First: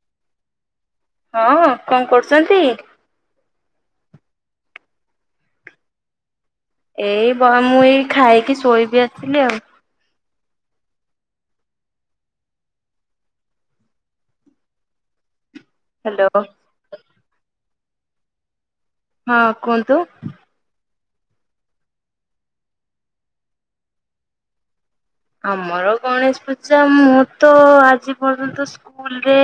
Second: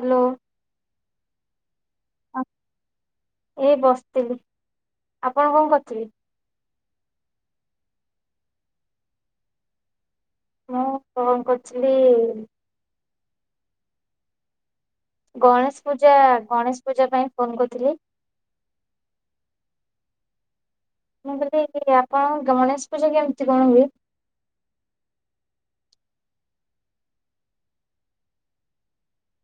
Hello. ହଁ କଣ କରୁଛନ୍ତି। ଏଇ ବସିଥିଲି। ଆପଣ କଁ କରୁଥିଲେ। ଏଇ ବ ମୁଁ ଏଇ ଖାଇକି ଶୋଇବି ଆସିଲି ଆଉ। ମୁଁ କଣ କରୁଥିଲି। ଗଣେଶେ ପୂଜା ହ୍ୟାଲୋ ଗଣେଶ ପୂଜା ପାଇଁ ଫୋନ କରୁଥିଲି। ହଁ କୁହନ୍ତୁ। ମୁଁ କହିଲି କି ଆପଣଙ୍କ ଗଣେଶ ପୂଜା କେମିତି କଣ ହୁଏ। ଆମର ଗଣେଶେ ପୂଜା ମୁଁ ତ ଆଜି ପର୍ଯ୍ୟନ୍ତ ସ୍କୁଲରେ।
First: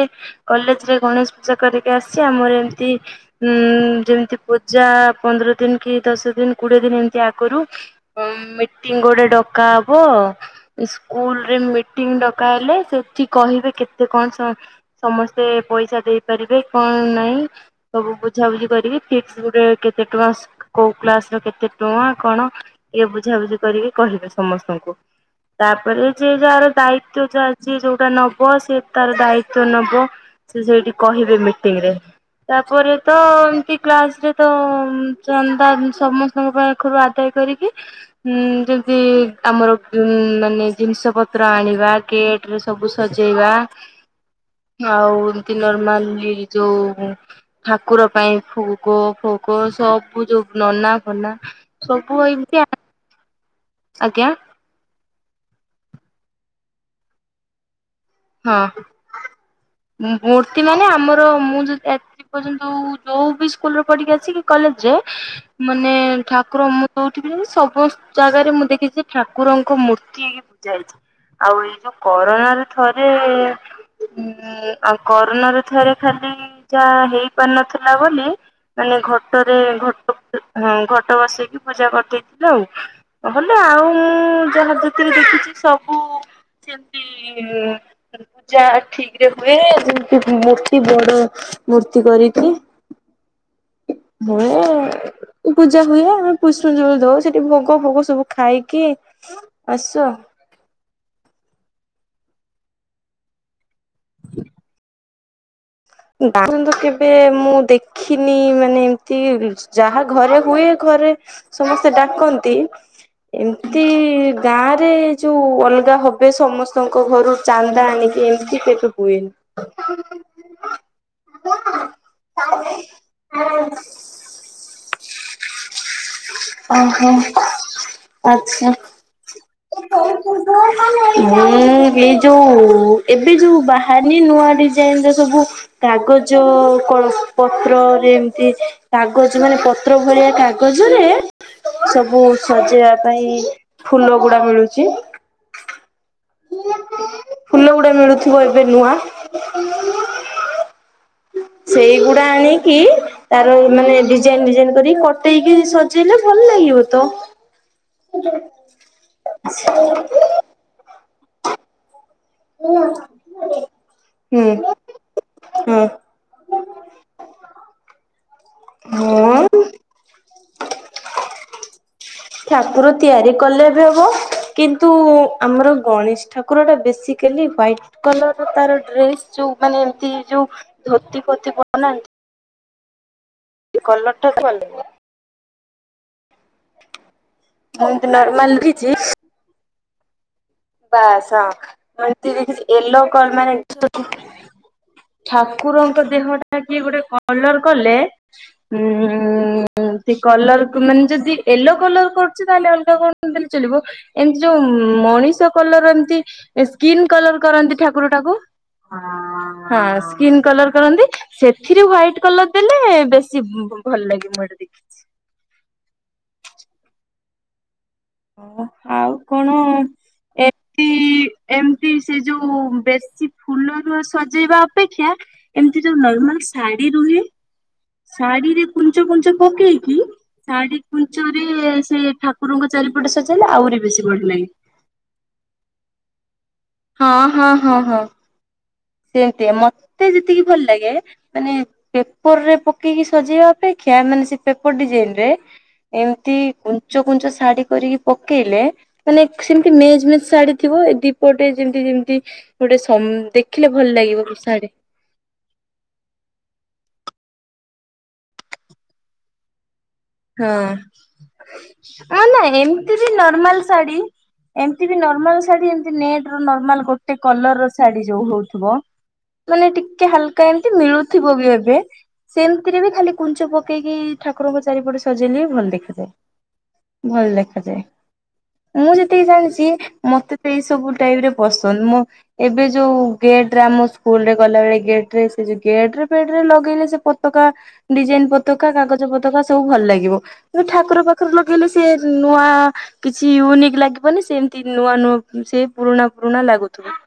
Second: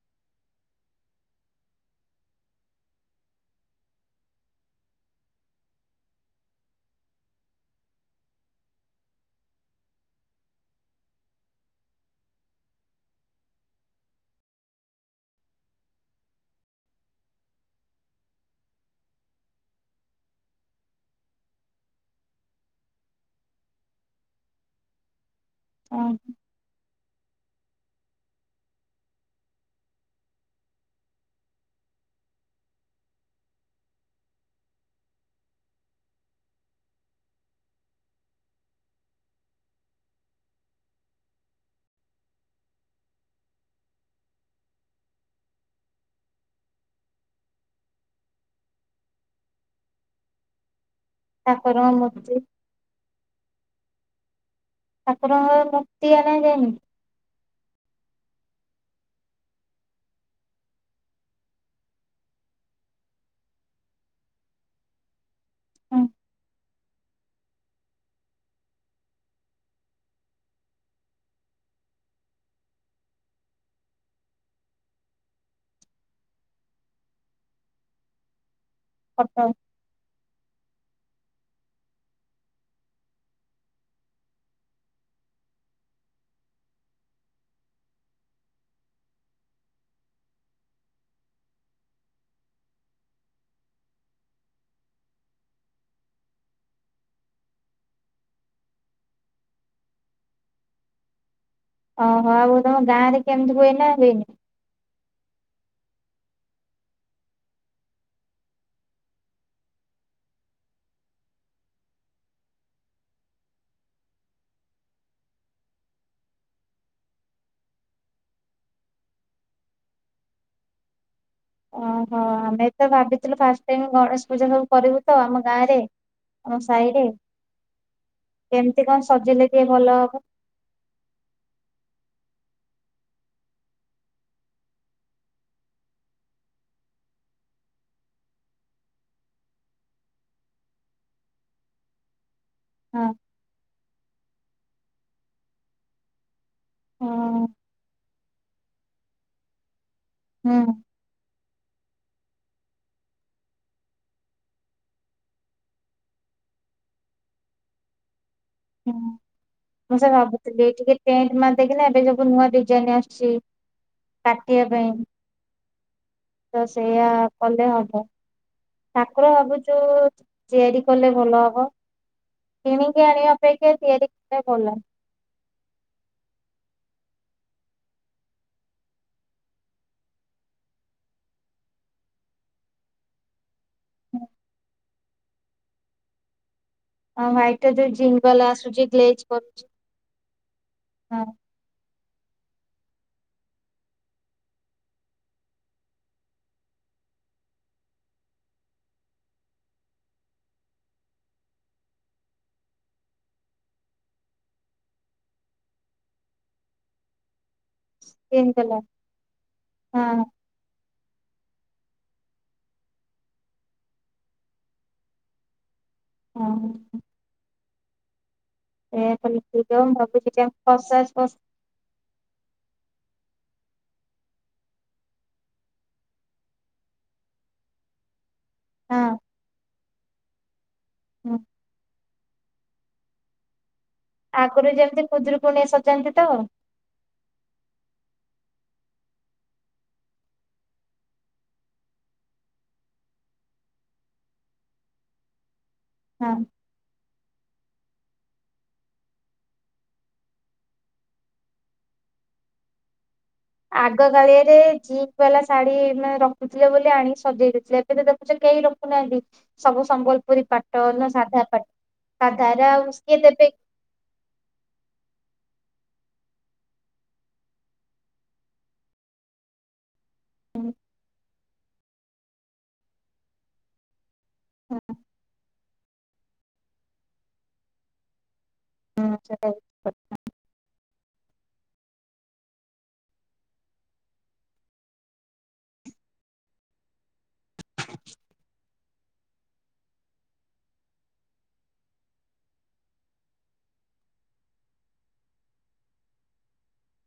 କଲେଜ ରେ ଗଣେଶେ ପୂଜା କରିକି ଆସିଚି ଆମର ଏମିତି। ହୁଁ ଯେମିତି ପୂଜା ପନ୍ଦର ଦିନି କି ଦଶ ଦିନ କୋଡିଏ ଦିନ ଏମିତି ଆଗରୁ। ଉଁ ମିଟିଙ୍ଗି ଗୋଟେ ଡକା ହବ। ସ୍କୁଲ ରେ ମିଟିଙ୍ଗି ଡକାହେଲେ ସେଠି କହିବେ କେତେ କଣ ସ ସମସ୍ତେ ପଇସା ଦେଇ ପାରିବେ କଣ ନାଇଁ। ସବୁ ବୁଝାବୁଝି କରିକି ଫିକ୍ସ ଗୋଟେ କେତେ ଟଙ୍କା ସ କୋଉ କ୍ଲାସ ର କେତେ ଟଙ୍କା କଣ ଇଏ ବୁଝାବୁଝି କରିକି କହିବେ ସମସ୍ତଙ୍କୁ। ତାପରେ ଯିଏ ଯାହାର ଦାୟିତ୍ଵ ଯାହା। ସିଏ ଯୋଉଟା ନବ ସିଏ ତାର ଦାୟିତ୍ବ ନବ ସେ ସେଇଠି କହିବେ ମିଟିଙ୍ଗି ରେ। ତାପରେ ତ ଏମତି କ୍ଲାସ ରେ ତ ଚାନ୍ଦା ସମସ୍। ସମସ୍ତ ଙ୍କ ପାଖରୁ ଆଦାୟ କରିକି ଉଁ ଯେମତି ଆମର। ମାନେ ଜିନିଷ ପତ୍ର ଆଣିବା ଗେଟେ ରେ ସବୁ ସଜେଇବା। ଆଉ ଏମିତି ନର୍ମାଲି ଯୋଉ। ଠାକୁର ପାଇଁ ଭୋଗ ଫୋଗ ସବୁ ଯୋଉ ନନା। ଫନା ଠାକୁରଙ୍କ ସବୁ ମୂର୍ତ୍ତି ଏମିତିଆ। ଆଜ୍ଞା। ଠାକୁରଙ୍କର ମୁୂର୍ତ୍ତି ଆଣିବାକୁ ଯାଇନ। ହଁ ମୂ ମୂର୍ତ୍ତି ମାନେ ଆମର ମୁଁ ଯଦି ଏ ପର୍ଯ୍ୟନ୍ତ ଯୋଉ ବି ସ୍କୁଲ ରେ ପିଢି କି ଆସି କି କଲେଜ ଜାଏ ମାନେ ହଁ ଠାକୁର ମୂ ଯୋଉଠି ସବୁ ଜାଗାରେ ମୁଁ ଦେଖିଛି ଠାକୁରଙ୍କ ମୂର୍ତ୍ତି ହେଇ ପୂଜା ହେଇଛି। ଆଉ ଏଇ ଯୋଉ କରୋନା ରେ ଥରେ ଉଁ ଆଉ କରୋନା ରେ ଥରେ ଖାଲି ଯାହା ହେଇପାରିନଥିଲା ବୋଲି ମାନେ ଫଟୋ ଘଟରେ ଘଟ ହୁଁ ଘଟ ବସେଇକି ପୂଜା କରିଦେଇଥିଲ ଆଉ। ହେଲେ ଆଉ ମୁଁ ଯାହା ଯେତିକି ଦେଖିଛି ସବୁ ସେମିତି ହୁଁ। ଯାହା ଠିକ୍ ରେ ହୁଏ ଯେମିତି ମୂର୍ତ୍ତି ବଡ ମୂର୍ତ୍ତି କରିକି [unintelligible] ପୂଜା ହୁଏ ଆମେ ପୁଷ୍ପଂଜଳି ଦଉ ସେଠି ଭୋଗ ଫୋଗ ସବୁ ଖାଇକି ଆସୁ ଆଉ ଓହୋ ଆଉ ତମ ଗାଁ ରେ କେମିତି ହୁଏନା ହୁଏନି? [unintelligible] କେବେ ମୁଁ ଦେଖିନି ମାନେ ଏମିତି ଯାହା ଘରେ ହୁଏ ଘରେ ସମସ୍ତେ ଡାକନ୍ତି? ଏମତି ଗାଁ ରେ ଯୋଉ ଅଲଗା ହବେ ସମସ୍ତଙ୍କ ଘରୁ ଚାନ୍ଦା ଆଣିକି ଏମିତି କେବେ ହୁଏନି। ଚା ଓହୋ ଆମେ ତ ଭାବିଥିଲୁ ଫାଷ୍ଟ ଟାଇମ୍ ଗଣେଶ ପୂଜା ସବୁ କରିବୁ ତ ଆମ ଗାଁ ରେ। ଆମ ସାହିରେ ଓହୋ। ଆଚ୍ଛା। କେମିତି କଣ ସଜେଇଲେ ଟିକେ ଭଲ ହବ। ମୁଁ ଏଇ ଯୋଉ ଏବେ ଯୋଉ ବାହରିନି ନୂଆ ଡିଜାଇନ୍ ର ସବୁ କାଗଜ କଣ ପତ୍ରରେ ଏମିତି କାଗଜ ମାନେ ପ ତ୍ର ଭଳିଆ କାଗଜରେ ସବୁ ସଜେଇବା ହଁ ପାଇଁ ଫୁଲ ଗୁଡା ମିଳୁଛି। ହଁ ଫୁଲ ଗୁଡା ମିଳୁଥିବ ଏବେ ନୂଆ। ହୁଁ। ସେଇଗୁଡା ଆଣିକି ତାର ମାନେ ଡିଜାଇନ୍ ଡିଜାଇନ୍ କରିକି କଟେଇକି ସଜେଇଲେ ଭଲ ଲାଗିବ ତ। [inaudible] ହୁଁ ମୁଁ ସେଇଆ ଭାବୁଥିଲି ଏଇ ଟିକେ ଟେଣ୍ଟ ମାରି ଦେଇକିନା ଏବେ ଯୋଉ ନୂଆ ଡିଜାଇନ୍ ଆସୁଛି ହୁଁ କାଟିବା ପାଇଁ। ହଁ ତ ସେଇଆ କଲେ ହବ। ଠାକୁର ହଁ ଭାବୁଛୁ ତିଆରି କଲେ ଭଲ ହବ। ଠାକୁର କିଣିକି ତିଆରି ଆଣିବା କଲେ ଅପେକ୍ଷା ବି ହବ ତିଆରି କଲେ ଭଲ। କିନ୍ତୁ ଆମର ଗଣେଶ ଠାକୁର ଟା ବେସିକାଲି ହ୍ୱଇଟ୍ କଲର ର ତାର ଡ୍ରେସ୍ ଯୋଉ ମାନେ ଏମିତି ଯୋଉ ଧୋତି ଫୋତି ବନାନ୍ତି। କଲର ଟା [unintelligible] ହଁ ହାଇଟ୍ ଯୋଉ ଏମତି ଜିଙ୍କ ନର୍ମାଲ ବାଲା ଆସୁଛି ଦେଖିଛି ଗ୍ଲେଜ୍ କରୁଛି। ବାସ୍ ହଁ ହଁ [unintelligible] ୟେଲୋ କଣ ମାନେ ଠାକୁରଙ୍କ ଦେହଟା କି ଗୋଟେ କଲର କଲେ ଉଁ ସେ କଲର କୁ ମାନେ ଯଦି ୟେଲୋ କଲର କରୁଛି ତାହେଲେ ଅଲଗା କଣ ଚଳିବ ଏମିତି ଯୋଉ ମଣିଷ କଲର ଏମିତି ସ୍କିନ୍ କଲର କରନ୍ତି ଠାକୁର ଟାକୁ ଗ୍ରୀନ କଲର ହଁ ସ୍କିନ୍ କଲର୍ କରନ୍ତି। ସେଥିରେ ହ୍ୱଇଟ୍ କଲର୍ ଦେଲେ ବେଶୀ ବ ଭଲ ଲାଗେ ମୁଁ ଏଇଟା ଦେଖିି ହଁ। ହଁ ବା। ଏଇଆ କଲେ ଠିକ୍ ହବ ମୁଁ ଭାବୁଛି [unintelligible] ଏମିତି ସେ ଯୋଉ ବେଶୀ ଫୁଲରୁ ସଜେଇବା ଅପେକ୍ଷା ଏମିତି ଯୋଉ ନର୍ମାଲ ଶାଢୀ ରୁହେ ଶାଢୀ ରେ ହଁ କୁଞ୍ଚ କୁଞ୍ଚ ପକେଇକି ଶାଢୀ କୁଞ୍ଚ ହଁ ରେ ସେ ଠାକୁରଙ୍କ ଚାରିପଟେ ସଜେଇଲେ ଆହୁରି ବି ଆଗରୁ ଯେମିତି ଖୁଦୁରୁକୁଣୀ ରେ ସଜାନ୍ତି ତ? ହଁ ହଁ ହଁ ହଁ ସେଏନ୍ତିଆ ମତେ ଯେତିକି ଭଲ ଲାଗେ ମାନେ ପେପର ରେ ପକେଇକି ସଜେଇବା ଅପେକ୍ଷା ମାନେ ସେ ପେପର ଡିଜାଇନ ରେ ଏମିତି ହଁ ଙ୍କୁ କୁଞ୍ଚ କୁଞ୍ଚ ଶାଢୀ କରିକି ପକେଇଲେ ମାନେ ସେମିତି ମେଜ୍ ମେଜ୍ ଶାଢୀଥିବ ଏ ଦିପଟ ଗୋଟେ ଯେମିତି ଯେମିତି ଗୋଟେ ସମ ଦେଖେ ଆଗ କାଳିଆରେ ଯିପି ହେଲା ଶାଢୀ ମାନେ ରଖୁଥିଲେ ବୋଲି ଆଣିି ସଜେଇ ଦେଇଥିଲେ ଏବେ ତ ଦେଖୁଛ କେହି ରଖୁନାହାନ୍ତି। ସବୁ ସମ୍ବଲପୁରୀ ହଁ। ପାଟ ନା ସାଧା ପାଟ ସାଧାର ଆଉ ସିଏ ଦେବେ। ଶାଢ଼ୀ। ଏମିତି ବି ନର୍ମାଲ ଶାଢୀ ଏମିତି ନେଟ ର ନର୍ମାଲ ଗୋଟେ କଲର ର ଶାଢୀ ଯୋଉ ହଉଥିବ। ମାନେ ଟିକେ ହାଲୁକା ଏମିତି ମିଳୁଥିବ ବି ଏବେ ସେମିତିରେ ବି ଖାଲି କୁଞ୍ଚ ପକେଇକି ଠାକୁରଙ୍କ ଚାରିପଟେ ସଜେଇଲି ଭଲ ଦେଖାଯାଏ ଭଲ ଦେଖାଯାଏ। ମୁଁ ଯେତିକି ଜାଣିଚି ମତେ ସେ ସବୁ ଟାଇପିରେ ପସନ୍ଦ ମୋ ଏବେ ଯୋଉ ଗେଟେ ରେ ଆମ ସ୍କୁଲୁ ରେ ଗଲାବେଳେ ଗେଟେ ରେ ସେ ଯୋ ଗେଟେ ଫେଟେ ରେ ଲଗେଇଲେ ସେ ପତକା ଡିଜାଇନି ପତକା କାଗଜ ପତକା ସବୁ ଭଲ ଲାଗେ। [unintelligible] ଠାକୁର ପାଖରେ ଲଗେଇଲେ ସିଏ ନୂଆ କିଛି ୟୁନିକ୍ ଲାଗିବନି ସେମିତି ନୂଆ ନୂଆ ସେ ପୁରୁଣା ପୁରୁଣା ଲାଗୁଥିବ।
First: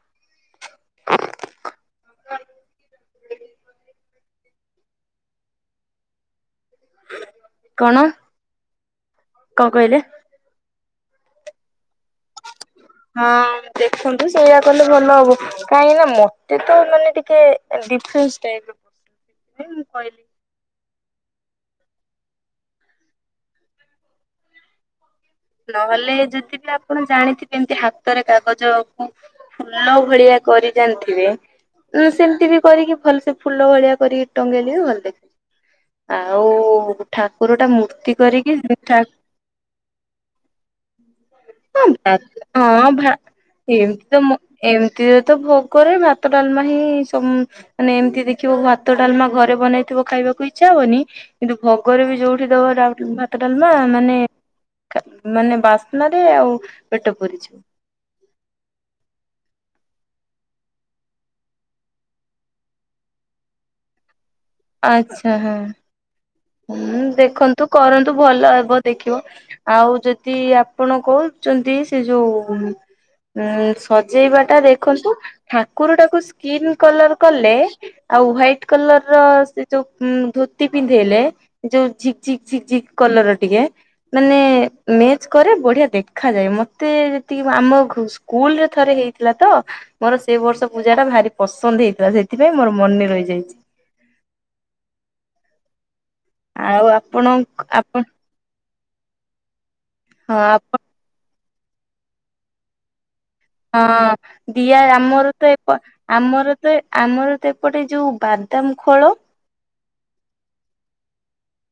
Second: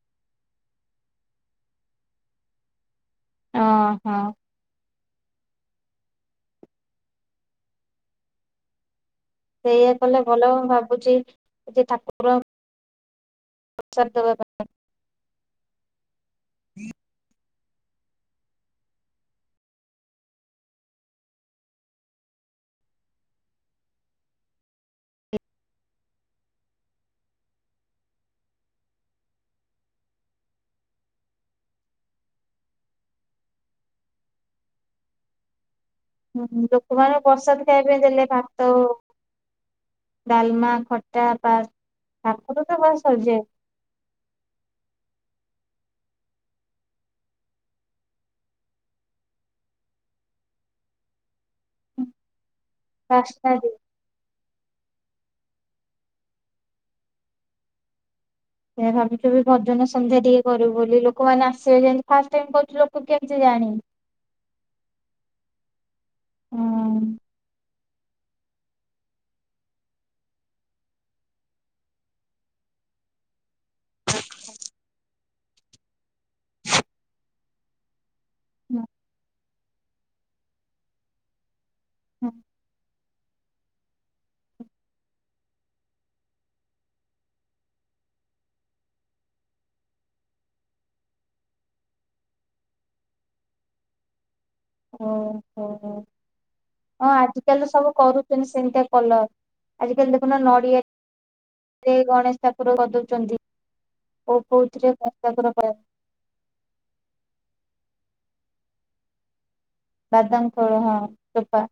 ଅ ହଁ। କଣ? କଣ ସେଇଆ କହିଲେ? କଲେ ଭଲ ଭାବୁଚି ଯେ ଠାକୁର ହଁ ଦେଖନ୍ତୁ ସେଇଆ କଲେ ଭଲ ହବ କାହିଁକି ନା ମତେ ତ ମାନେ ଟିକେ ଡିଫ୍ରେସେ ଟାଇପିର ମୁଁ କହିଲି ନହେଲେ ଯଦି ବି ଆପଣ ଜାଣିଥିବେ ଏମିତି ହାତରେ କାଗଜକୁ ଫୁଲ ଭଳିଆ କରି ଜାଣିଥିବେ। ଉଁ ସେମିତି ବି କରିକି ଭଲସେ ଫୁଲ ଭଳିଆ କରିକି ଟଙ୍ଗେଇଲେ ଭଲ ଦେଖା ଆଉ ପାଇଁ ଲୋକମାନେ ଠାକୁର ପ୍ରସାଦ ଟା ଖାଇବା ପାଇଁ ମୂର୍ତ୍ତି ଦେଲେ କରିକି ଭାତ ଦେଖା ଡାଲମା, ଖଟା, ପାସ, ହଁ ଭାତ ପାମ୍ପଡ ତ ହଁ ବାସ ଭା ସରିଯାଏ। ଏମିତି ତ ଏମିତିରେ ତ ଭୋଗରେ ଭାତ, ଡାଲମା ହିଁ ସମ ମାନେ ଏମିତି ଦେଖିବ ଭାତ, ଡାଲମା ଘରେ ବନେଇଥିବ ଖାଇବାକୁ ଇଚ୍ଛା ହବନି। କିନ୍ତୁ ଭୋଗରେ ବି ଯୋଉଠି ଦବ ଡାଲମା ଭାତ, ପାସ୍ତା ଡାଲମା ମାନେ ମାନେ ବାସ୍ନା ରେ ଆଉ ପେଟ ପୁରିଯିବ। ସେୟା ଭାବୁଚୁ ଭଜନ ସନ୍ଧ୍ୟା ଟିକେ କରିବୁ ବୋଲି ଲୋକମାନେ ଆସିବେ ଯେମିତି ଫାଷ୍ଟ ଟାଇମି କରୁଚୁ ବୋଲି ଲୋକ କେମିତି ଜାଣିବେ? ଆଛା ହଁ। ହୁଁ ଦେଖନ୍ତୁ କରନ୍ତୁ ଭଲ ହବ ଦେଖିବ। ଆଉ ଯଦି ଆପଣ କହୁଛନ୍ତି ସେ ଯୋଉ ଉଁ ସଜେଇବା ଟା ଦେଖନ୍ତୁ ଠାକୁର ଟାକୁ ସ୍କିନ୍ କଲର କଲେ ଆଉ ହ୍ଵାଇଟ୍ ଓହୋ କଲର ର ସେ ଯୋଉ ଧୋତି ପିନ୍ଧେଇଲେ ଯୋଉ ଝିକ୍ ଝିକ୍ ଝିକ୍ ଝିକ୍ କଲର ଟିକେ ମାନେ ମେଚ କରେ ବଢିଆ ଦେଖାଯାଏ ମତେ ଯେତିକି ଆମକୁ ସ୍କୁଲୁ ରେ ଥରେ ହେଇଥିଲା ତ। ମୋର ସେଇ ବର୍ଷ ପୂଜା ଟା ଭାରି ପସନ୍ଦ ହେଇଥିଲା, ସେଥିପାଇଁ ମୋର ମନେ ରହିଯାଇଛି। ଓହୋ ହଁ ଆଉ ଆପଣ ଆଜିକାଲି ତ ସବୁ ଆପଣ କରୁ ମାନେସେମିତିଆ କଲର ଆଜି କାଲି ହଁ ଦେଖୁନ ଆପଣ ନଡିଆ ସେ ଗଣେଶ ଠାକୁର କରି ଦଉଛନ୍ତି। ହଁ ଦିଆ ଆମର ତ କର ଏପ ଆମର ତ ଆମର ତ ଏପଟେ ଯୋଉ ବାଦାମ ଖୋଳ ବାଦାମ ଖୋଳ ହଁ ଚୋପା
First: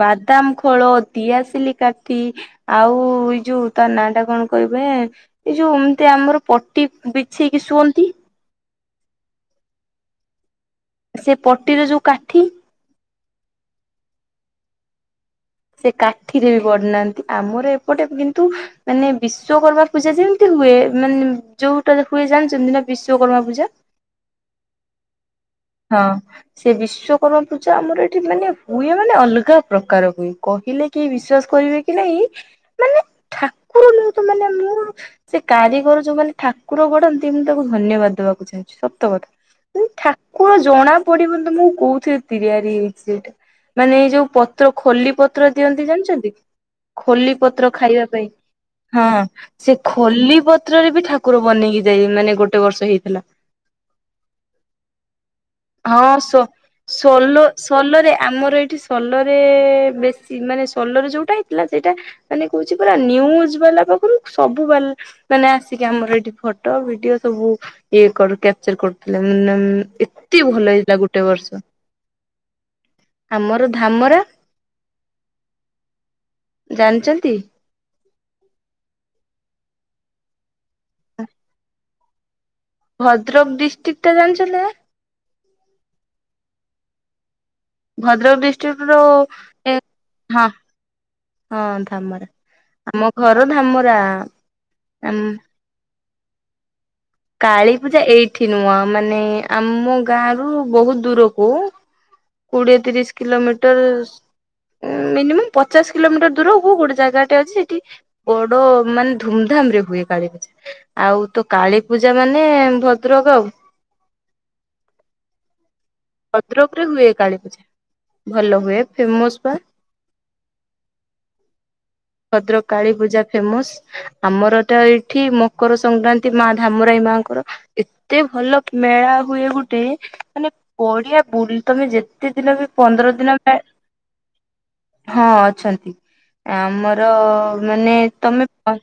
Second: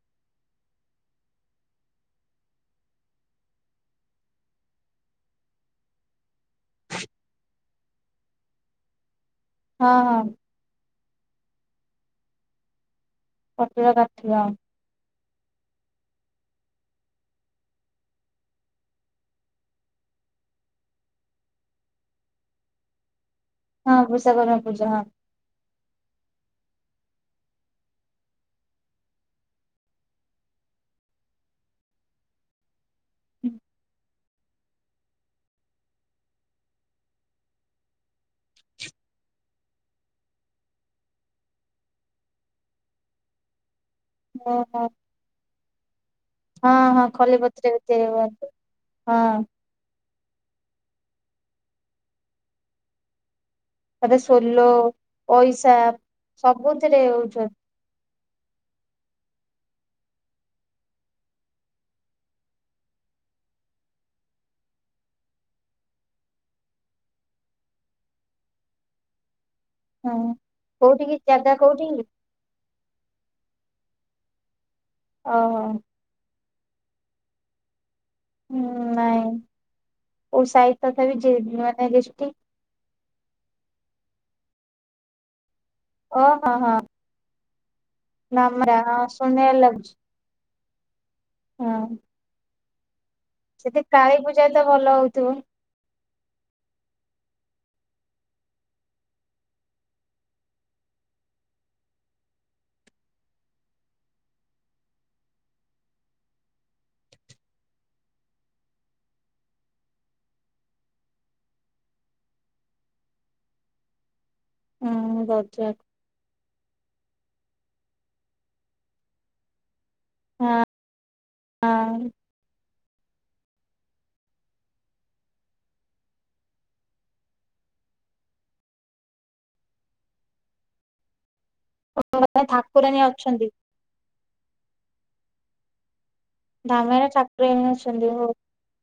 ବାଦାମ ଖୋଳ, ଡିଆସିଲି କାଠି ଆଉ ଏଇ ଯୋଉ ତା ନାଁ ଟା କଣ କହିବେ? ଏ ଯୋଉ ଏମିତି ଆମର ପଟି ବିଛେଇକି ଶୁଅନ୍ତି। ହଁ ହଁ। ସେ ପଟିରେ ଯୋଉ କାଠି। ପତୁକା କାଠିବା। ସେ କାଠିରେ ବି ପଢୁନାହାନ୍ତି ଆମର ଏପଟେ କିନ୍ତୁ। ମାନେ ବିଶ୍ଵକର୍ମା ପୂଜା ଯେମିତି ହୁଏ ମାନେ ଯୋଉଟା ହୁଏ ଜାଣିଛନ୍ତି ନା ବିଶ୍ଵକର୍ମା ପୂଜା। ହଁ ବିସ୍ୱକର୍ମା ପୂଜା ହଁ। ହଁ। ସେ ବିଶ୍ଵକର୍ମା ପୂଜା ଆମର ଏଠି ମାନେ ହୁଏ ମାନେ ଅଲଗା ପ୍ରକାର ହୁଏ କହିଲେ କେହି ବିଶ୍ଵାସ କରିବେ କି ନାଇଁ ମାନେ ଠାକୁର ତ ମାନେ ମୋର ସେ କାରିଗର ଯୋଉମାନେ ଠାକୁର ଗଢନ୍ତି ମୁଁ ତାକୁ ଧନ୍ୟବାଦ ଦବାକୁ ଚାହୁଁଛି ସତ କଥା। ଏ ଠାକୁର ଜଣା ପଡିବନି ତ ମୁଁ କଉଥିରେ ତିଆରି ହେଇଛି ସେଇଟା ମାନେ ଏଇ ଯୋଉ ପତ୍ର ଓହୋ ଖଲି ପତ୍ର ଦିଅନ୍ତି ଜାଣିଛନ୍ତି? ହଁ ହଁ ଖଲି ପତ୍ର ଖଲିପତ୍ରରେ ବି ଖାଇବା ତିଆରି ପାଇଁ କରନ୍ତି ହଁ। ସେ ଖଲି ପତ୍ରରେ ବି ଠାକୁର ବନେଇକି ଯାଇଏ ମାନେ ଗୋଟେ ବର୍ଷ ହେଇଥିଲା। ତାରେ ସୋଲ ପଇସା ସବୁଥିରେ ହଉଛନ୍ତି। ସୋଲୋରେ ଆମର ଏଇଠି ସୋଲୋରେ ବେଶୀ ମାନେ ସୋଲୋର ଯେଉଁଟା ହେଇଥିଲା ସେଇଟା। ମାନେ କହୁଛି ପୁରା ନିୁଜ ବାଲା ପାଖରୁ ସବୁ ବାଲା। ମାନେ ଆସିକି ଆମର ଏଠି ଫଟୋ ଭିଡିଓ ସବୁ ଇଏ କ୍ୟାପଚର କରୁଥିଲେ ମ। ହଁ ଏତେ ଭଲ ହେଇଥିଲା କୋଉଠିକି ଗୋଟେ ଜାଗା ବର୍ଷ କୋଉଠିକି ଆମର ଧାମରା। ଓହୋ। ଜାଣିଛନ୍ତି। ହୁଁ ନାଇଁ କଉ ସାହିତ ତଥା ବିି ଯି ମାନେ ଜିଷ୍ଟି ଭଦ୍ରକ ଡିଷ୍ଟ୍ରିକ୍ଟା ଜାଣିଞ୍ଚନ୍ତି ନା। ଓହଁ ହଁ। ଭଦ୍ରକ ନମରା ଡିଷ୍ଟ୍ରିକ୍ଟ ହଁ ରୁ ଶୁଣିବାରେ ଏ ଲାଗୁଛି ହଁ ହଁ ଧାମରା। ଆମ ଘର ସେଠି ଧାମରା କାଳୀ ପୂଜା ତ ଭଲ ଆମ୍ ହଉଥିବ। କାଳୀ ପୂଜା ଏଇଠି ନୁହଁ ମାନେ ଆମ ଗାଁ ରୁ ବହୁତ ଦୂରକୁ କୋଡ଼ିଏତିରିଶ କିିଲୋମିଟର। ମିନିମମ୍ ପଚାଶ କିଲୋମିଟର ଦୂର କୁ ଗୋଟେ ଜାଗାଟା ଅଛି ସେଠି ବଡ ମାନେ ଧୁମଧାମ ରେ ହୁଏ କାଳି ପୂଜା। ଆଉ ତୋ କାଳୀପୂଜା ମାନେ ଭଦ୍ରକ ଆଉ। ହୁଁ ବଜାର। ଭଦ୍ରକ ରେ ହୁଏ କାଳୀ ପୂଜା ଭଲ ହୁଏ ଫେମସ ବା। ହଁ ହଁ। ଭଦ୍ରକ କାଳୀ ପୂଜା ଫେମସ। ଆମରଟା ଏଇଠି ମକର ସଂକ୍ରାନ୍ତି ମାଁ ଧାମରାଇ ମା' ଙ୍କର। ଏତେ ଭଲ ମେଳା ହୁଏ ଗୁଟେ, ମାନେ ପଡିଆ ବୁଲ୍ ତମେ ଯେତେ ହଁ ଦିନ ବି ଠାକୁରାଣୀ ପନ୍ଦର ଦିନ ଅଛନ୍ତି ଟା ହଁ, ଅଛନ୍ତି। ଧାମରେ ଆମର ଠାକୁରାଣୀ ମାନେ ଅଛନ୍ତି ହଉ। ତମେ [unintelligible]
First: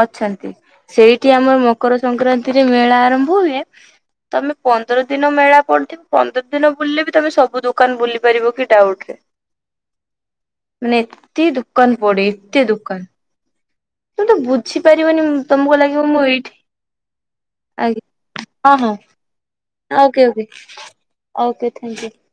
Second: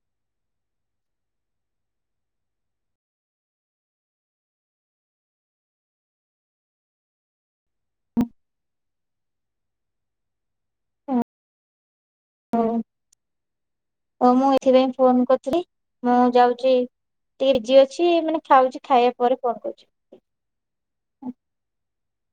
ଅଛନ୍ତି। ସେଇଟି ଆମର ମକର ସଂକ୍ରାନ୍ତିରେ ମେଳା ଆରମ୍ଭ ହୁଏ। ତମେ ପନ୍ଦର ଦିନ ମେଳା ପଡଥିବ। ପନ୍ଦର ଦିନ ବୁଲ୍ ଲେବି ତମେ ସବୁ ଦୋକାନ ବୁଲି ପାରିବ କି, ଡାଉଟ୍ ରେ। ମାନେ ଏତେ ଦୋକାନ ପଡ଼େ, ଏତେ ଦୋକାନ! ତମେ ଓ ତ ମୁଁ ବୁଝି ଏଥିପାଇଁ ଫୋନ୍ ପାରିବନି କରିଥିଲି, ତମକୁ ଲାଗିବ ମୁଁ ଏଇଠି ଯାଉଚି ଟିଏ ଇଜି ଅଛି ମାନେ ଖାଉଛି, ଖାଇବା ପରେ ଫୋନ୍ କରୁଛି। Okay okay. Okay thank you.